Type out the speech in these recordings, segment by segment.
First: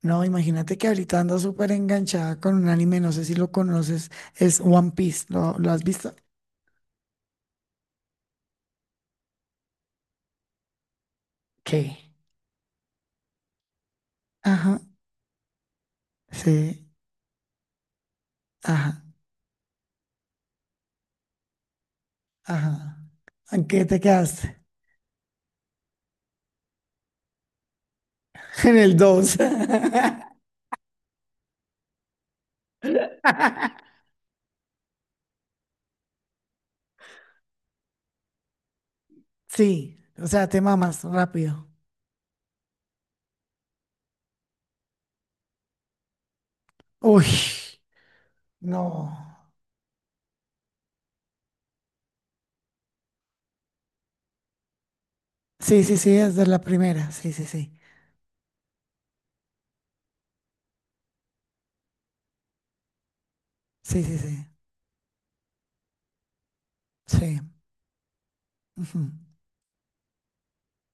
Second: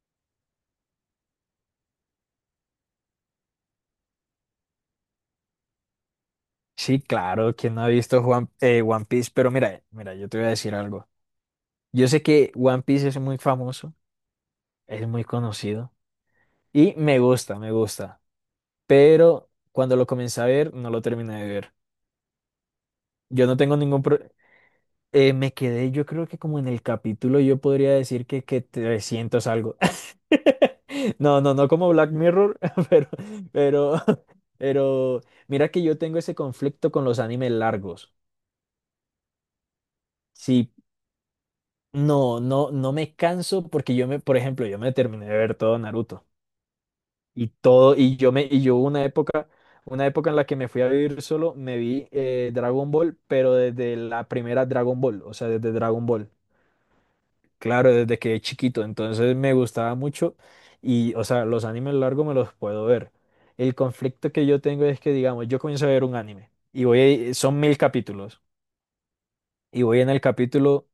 No, imagínate que ahorita ando súper enganchada con un anime, no sé si lo conoces, es One Piece, ¿lo has visto? Sí, claro, ¿quién no ha visto One Piece? Pero mira, mira, yo te voy a decir algo. ¿Qué? Yo sé que One Piece es muy famoso, Ajá, es muy conocido sí, y me gusta, me gusta. ajá, Pero cuando lo comencé a ver, no lo terminé de ver. ajá. Yo no ¿En tengo qué te ningún pro- quedaste? Me quedé, yo creo que como en el capítulo, yo podría decir que En el dos. 300 algo. No, no, no como Black Mirror, pero, pero, pero mira que yo tengo ese conflicto con los animes largos. Sí, o sea, te Si. mamas rápido. No, no, no me canso porque por ejemplo, yo me terminé de ver todo Naruto Uy, y todo, y yo me, y yo hubo no. Una época en la que me fui a vivir solo, me vi Dragon Ball, pero desde la primera Dragon Ball, o sea, desde Sí, sí, Dragon sí, Ball, es de la primera, sí, sí, sí, claro, desde que chiquito, entonces me gustaba mucho y, o sea, los animes largos me los puedo ver. El sí, sí, conflicto sí, que yo tengo es que, digamos, yo comienzo a ver un anime y voy, sí, son 1000 capítulos ujú. y voy en el capítulo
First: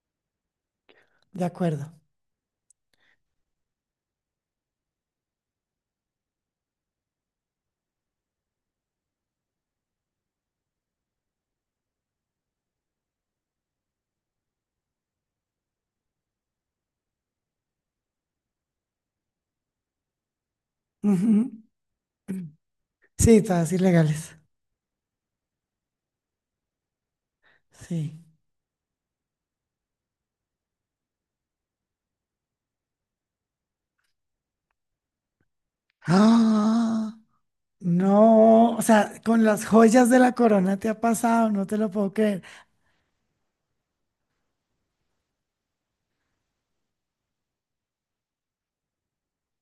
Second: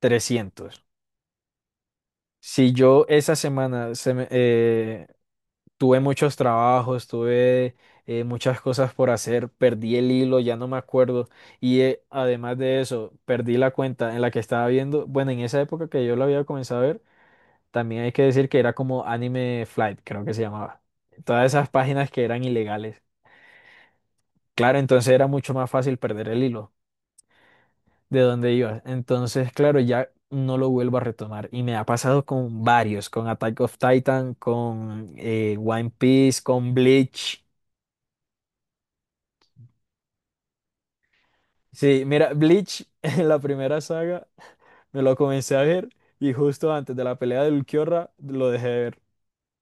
300. De acuerdo. Si yo esa semana tuve muchos trabajos, tuve muchas cosas por hacer, perdí el hilo, ya no me acuerdo. Y además de eso, perdí la cuenta en la que estaba viendo. Bueno, en esa época que yo lo había comenzado a ver, también hay que decir que era como Anime Flight, creo que se llamaba. Todas Ujú. esas páginas que eran ilegales. Sí, todas ilegales, Claro, entonces era mucho más fácil perder el hilo de sí. donde iba. Entonces, claro, ya no lo vuelvo a retomar. Y me ha pasado con varios, con Attack of Titan, con One Piece, con ¡Ah! Bleach. No, o sea, con las joyas de la corona te ha pasado, no te lo Sí, puedo mira, creer. Bleach en la primera saga me lo comencé a ver y justo antes de la pelea del Kyora lo dejé de ver.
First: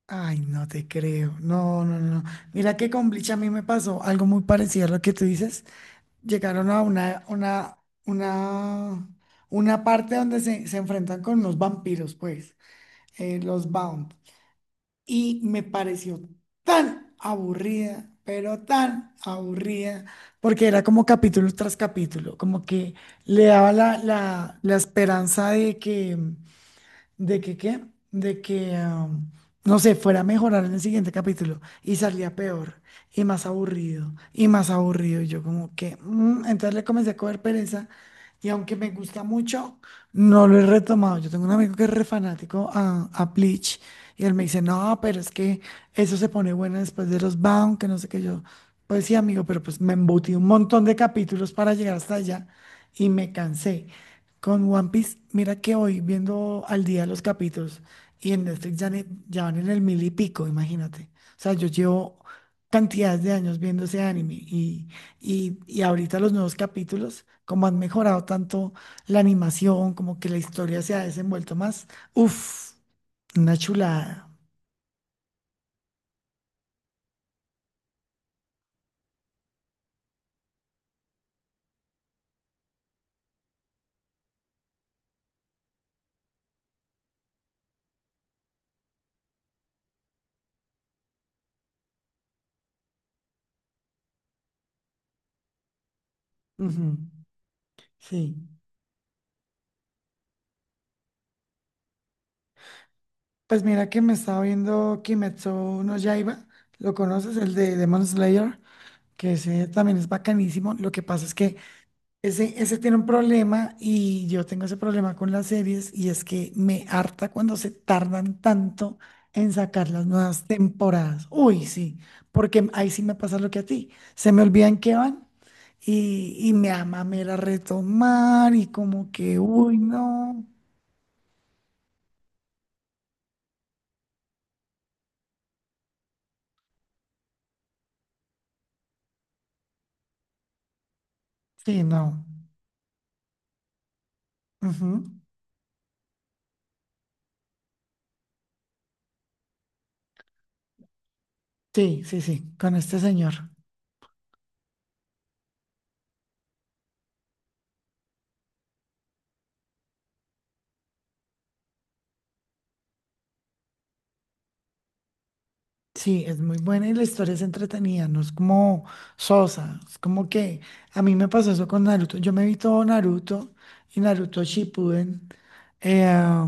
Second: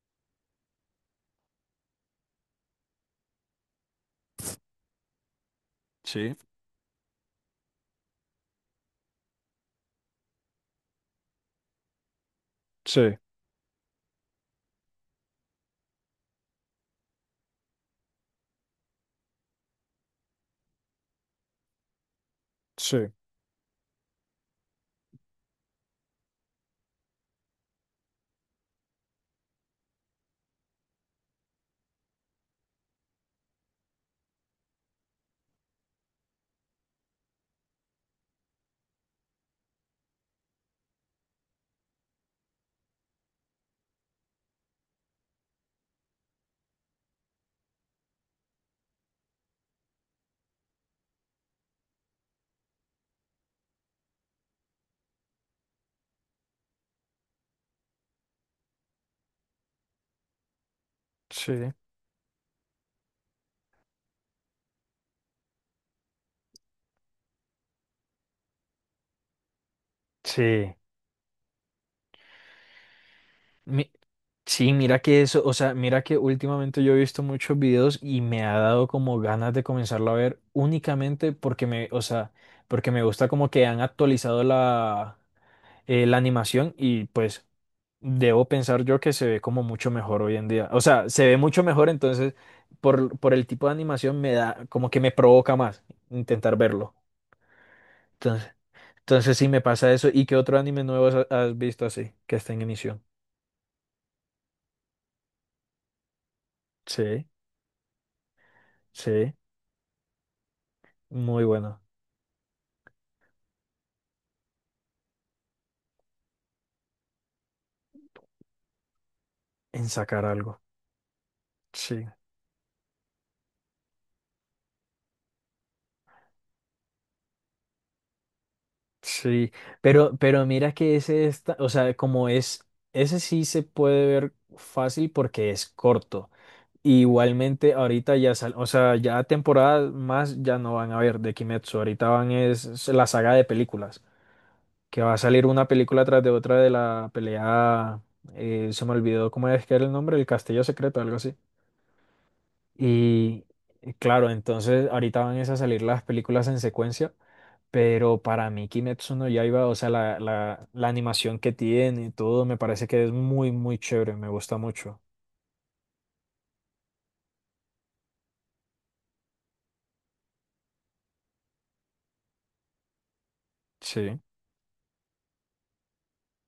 Ay, no te creo. No, no, no. Mira que con Bleach a mí me pasó algo muy parecido a lo que tú dices. Sí, Llegaron a una, una parte donde se enfrentan con los vampiros, pues, sí, los Bound, y me pareció tan aburrida, pero tan aburrida, porque era como capítulo tras capítulo, como que sí, le daba la esperanza de que qué, de que, no sé, fuera a mejorar en el siguiente capítulo y salía peor y más aburrido y más aburrido. Y yo como que, entonces le comencé a coger pereza y aunque me gusta mucho, no lo he retomado. Yo tengo un amigo que es re fanático a Bleach y él me dice, no, pero es que eso se pone bueno después de los Bound, que no sé qué yo. Pues sí, amigo, pero pues me embutí un montón de capítulos para llegar hasta allá y me cansé. Con One Piece, mira que hoy viendo al día los capítulos y en Netflix ya, ya van en el mil y pico, imagínate. O sea, sí, yo llevo cantidades de años viendo ese anime y, ahorita los nuevos capítulos, como han mejorado tanto la animación, como que la sí. historia se ha desenvuelto más. Uf, una Mi- chulada. Sí, mira que eso, o sea, mira que últimamente yo he visto muchos videos y me ha dado como ganas de comenzarlo a ver únicamente o sea, porque me gusta como que han actualizado la animación y pues debo pensar yo que se ve como mucho mejor hoy en día. O sea, se ve mucho mejor, entonces por el tipo de animación me da, como que me provoca más intentar Ujú. verlo. Sí. Entonces, entonces, sí me pasa eso. ¿Y qué otro anime nuevo has visto así que está en emisión? Pues mira que me estaba viendo Kimetsu no Yaiba, ¿lo Sí, conoces? El de Demon Slayer, que sí, ese también es bacanísimo. Lo que pasa es muy que bueno. ese tiene un problema y yo tengo ese problema con las series y es que me harta cuando se tardan tanto en En sacar las sacar nuevas algo. temporadas. Uy, sí, Sí, porque ahí sí me pasa lo que a ti. Se me olvidan que van y, me da mamera retomar y como que, sí. uy, Pero, no. pero mira que ese está, o sea, como es, ese sí se puede ver fácil porque es corto. Igualmente ahorita o sea, ya temporadas más ya no van a ver de Kimetsu. Sí, Ahorita no. van es la saga de películas, que Ujú. va a salir una película tras de otra de la pelea, se me olvidó cómo es que era el nombre, el Castillo Secreto, algo así. Sí, sí, sí, con este señor. Y claro, entonces ahorita van es a salir las películas en secuencia, pero para mí Kimetsu no Yaiba, o sea, la animación que tiene y todo, me parece que es muy, muy chévere, me gusta mucho. Sí, es muy buena y la historia es entretenida, no es como sosa, es como que a mí me pasó eso con Naruto. Yo me vi todo Naruto y Sí, Naruto Shippuden, eh,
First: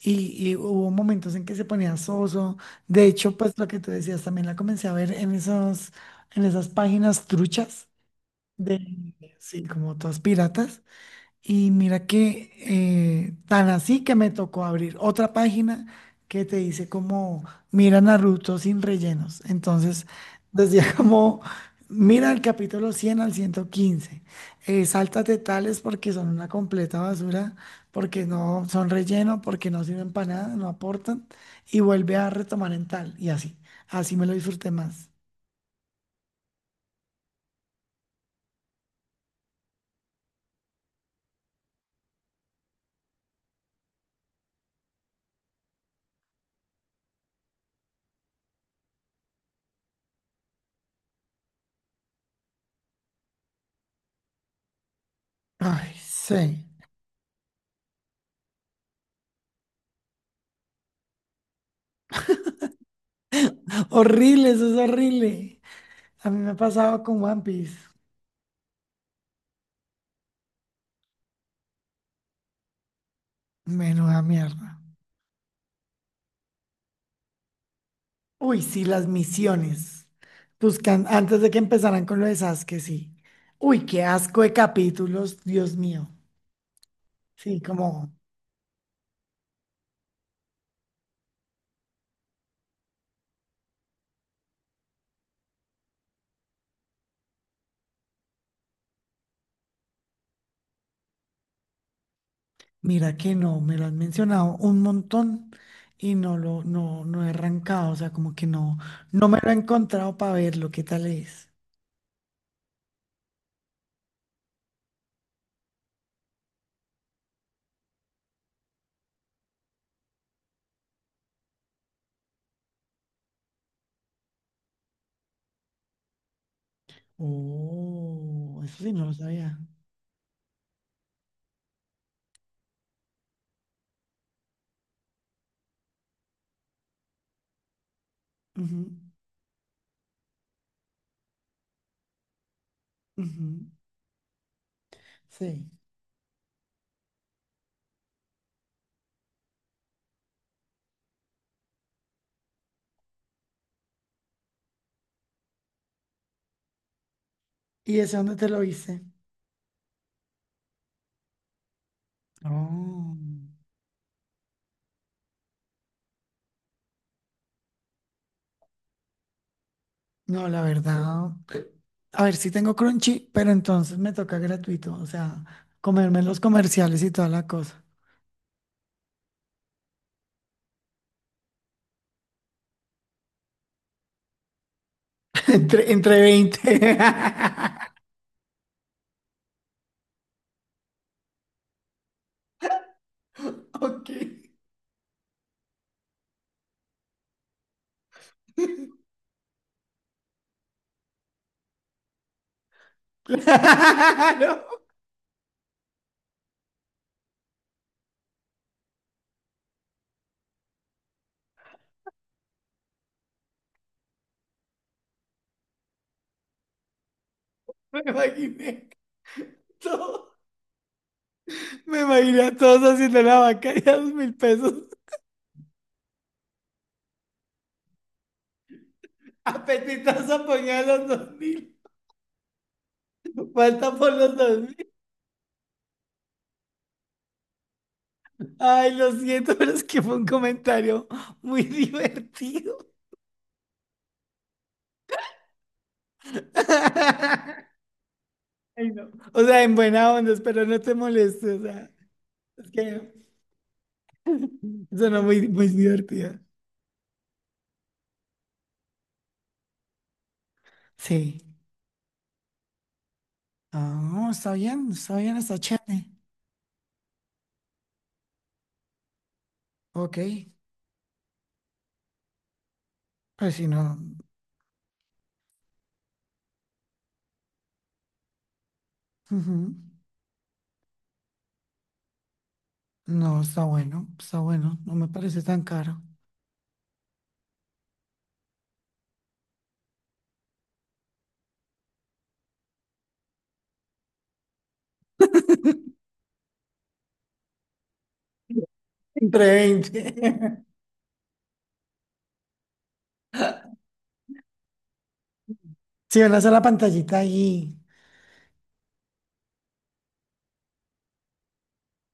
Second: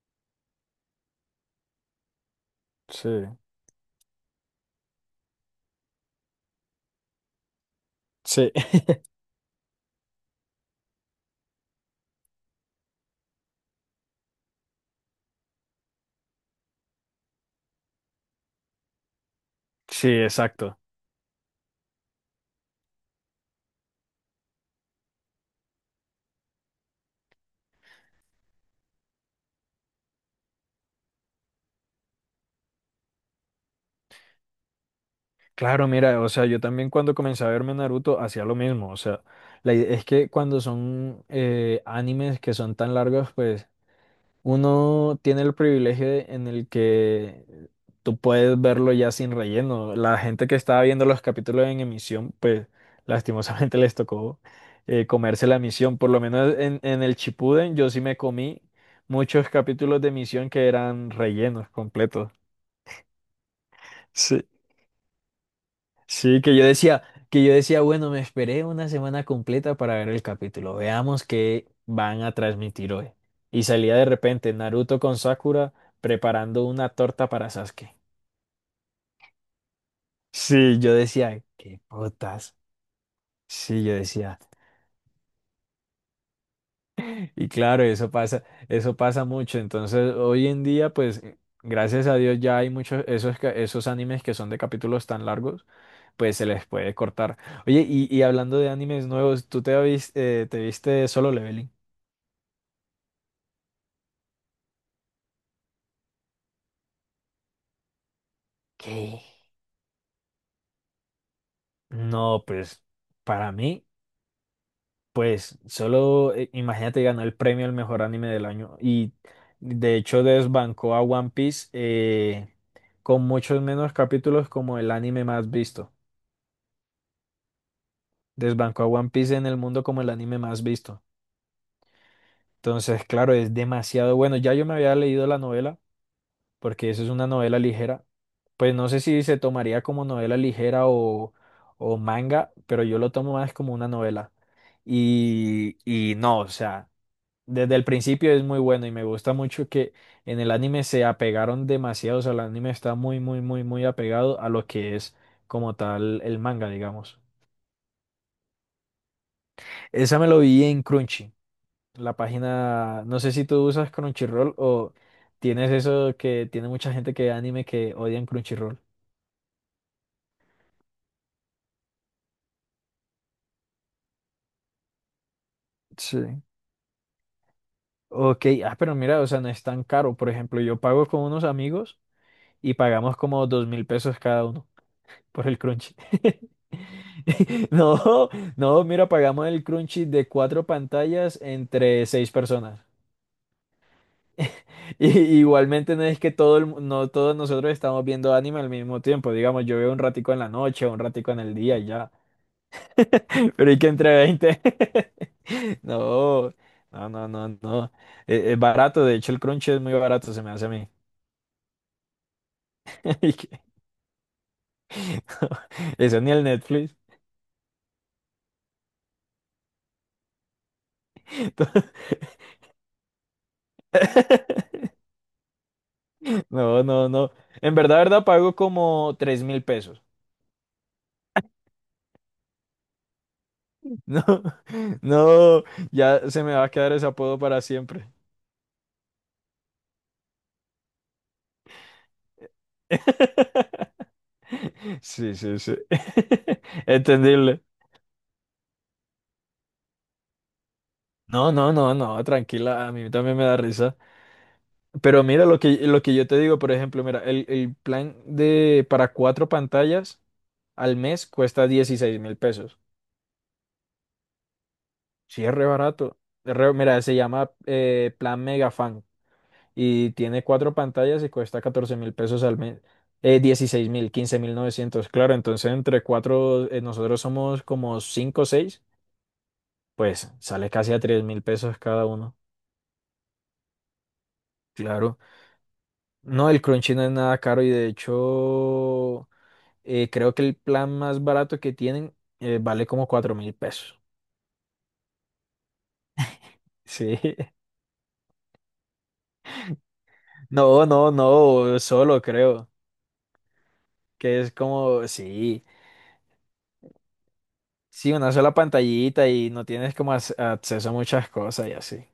y hubo momentos en que se ponía soso. De sí, hecho, pues lo que tú decías también la comencé a ver en en esas páginas truchas sí, de, sí, como todas piratas. Y mira que tan así que me tocó abrir otra página que te dice como mira Naruto sin rellenos. Entonces sí, exacto. decía como mira el capítulo 100 al 115. Sáltate tales porque son una completa basura, porque no son relleno, porque no sirven para nada, no aportan. Y vuelve a retomar en tal. Y así me lo disfruté más. Claro, mira, o sea, yo también cuando comencé a verme Naruto hacía lo mismo, o sea, es que cuando son animes que son tan largos, pues uno tiene el privilegio en el que tú puedes verlo ya sin relleno. La gente que estaba viendo los capítulos en emisión, pues lastimosamente les tocó comerse la Ay, emisión. Por lo menos sí. en el Chipuden yo sí me comí muchos capítulos de emisión que eran rellenos completos. Sí. Horrible, eso es horrible. A mí Sí, me ha que yo decía, pasado con One que yo Piece. decía, bueno, me esperé una semana completa para ver el capítulo. Veamos qué van a transmitir hoy. Y salía de Menuda repente mierda. Naruto con Sakura preparando una torta para Sasuke. Uy, sí, las misiones. Sí, yo Buscan, antes decía, de que qué empezaran con lo de putas. Sasuke, sí. Sí, Uy, yo qué decía. asco de capítulos, Dios mío. Y Sí, claro, como, eso pasa mucho. Entonces, hoy en día, pues, gracias a Dios ya hay muchos esos animes que son de capítulos tan largos, pues se les puede cortar. Oye, y hablando de animes nuevos, ¿tú te viste Solo Leveling? mira que no, me lo han mencionado un montón y no lo, no, no he arrancado, o sea, como que no, ¿Qué? no me lo he encontrado para verlo, qué tal es. No, pues, para mí, pues, solo imagínate ganó el premio al mejor anime del año y de hecho desbancó a One Piece con muchos menos capítulos como el anime más visto. Oh, eso Desbancó a sí, no One lo Piece en sabía. el mundo como el anime más visto. Entonces, claro, es demasiado bueno. Ya yo me había leído la novela, porque eso es una novela ligera. Pues Ujú, no sé si se tomaría como novela ligera o manga, pero yo lo tomo más ujú. como una novela. Sí. Y no, o sea, desde el principio es muy bueno y me gusta mucho que en el anime se apegaron demasiado, o sea, el anime está muy, muy, muy, muy apegado a lo que es como tal el manga, digamos. ¿Y ese dónde te lo hice? Esa me lo vi en Crunchy, la página, Oh. no sé si tú usas Crunchyroll o tienes eso que tiene mucha gente que ve anime que odian Crunchyroll. No, la verdad. A ver, sí tengo Crunchy, pero entonces me toca gratuito, o sea, comerme los Sí. comerciales y toda la cosa. Ok, ah, pero mira, o sea, no es tan caro. Por ejemplo, yo pago con unos amigos y pagamos como 2000 pesos cada uno por el Entre, Crunchy. entre 20. No, no, mira, pagamos el Crunchy de cuatro pantallas entre seis personas. Ok. Y, igualmente no es que no todos nosotros estamos viendo anime al mismo tiempo. Digamos, yo veo un ratico en la noche, un ratico en el día y ya. Pero ¿y que entre Claro, 20? No, no, no, no, no. Es barato, de hecho el crunch es muy barato, se me hace a mí. Y que- Eso ni el Netflix. me imaginé todo. Me imaginé a todos haciendo la vaca y a 2.000 pesos. No, no, no. En verdad, verdad, pago como 3000 pesos. Apetitoso ponía los 2.000. Falta por No, los 2.000. no, ya se me va a quedar ese apodo para siempre. Ay, lo siento, pero es que fue un comentario muy divertido. Sí, sí, sí. Entendible. Ay, no. O sea, en buena onda, espero no te moleste, No, o no, sea. no, no, Es tranquila, a mí que también me da risa. suena Pero mira muy, lo muy que, lo que yo te divertida. digo, por ejemplo, mira, el plan de para cuatro pantallas al mes Sí. cuesta 16000 pesos. Ah, no está bien, está bien, Sí, es está re chévere. barato. Mira, se llama plan Megafan y Ok. tiene cuatro pantallas y cuesta 14000 pesos al mes. Pues si 16 no. mil, 15900. Claro, entonces entre cuatro, nosotros somos como cinco o seis, Ujú. pues sale casi a 3000 pesos cada uno. No, está bueno, está bueno. No me Claro. parece tan caro. No, el Crunchy no es nada caro y de hecho. Creo que el plan más barato que tienen vale como 4000 pesos. Sí. Entre 20. No, no, no, solo creo. Que es como, sí, Si van a hacer la pantallita ahí. sí, una sola pantallita y no tienes como acceso a muchas cosas y así.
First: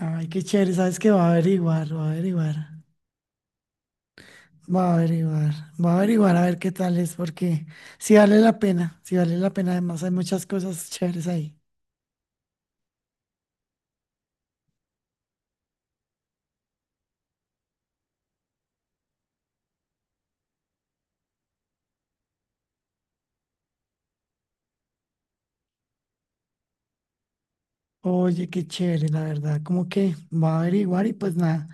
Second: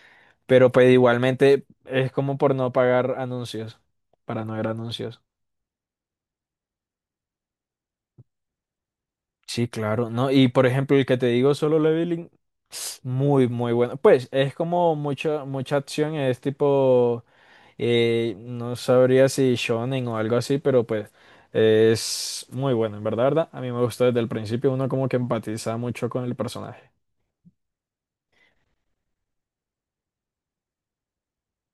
Ay, qué chévere. Pero pues Sabes que va a igualmente averiguar, va a es como por averiguar. no pagar anuncios, para no ver Va a anuncios. averiguar, va a averiguar a ver qué tal es, porque si vale la pena, si vale la Sí, pena. Además, hay claro, ¿no? muchas Y por cosas ejemplo, el que chéveres te digo, ahí. Solo Leveling, muy, muy bueno. Pues es como mucha, mucha acción, es tipo. No sabría si shonen o algo así, pero pues es muy bueno, en verdad, ¿verdad? A mí me gustó desde el principio, uno como que empatiza mucho con el personaje. Oye, qué chévere, la verdad. Como que va a averiguar y pues nada.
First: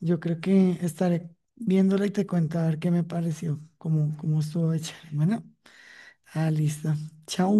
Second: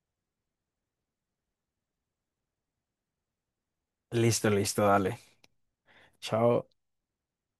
Yo creo que estaré viéndola y te cuento a ver qué me pareció, cómo Listo, estuvo listo, hecha. dale. Bueno, Chao. listo. Chao.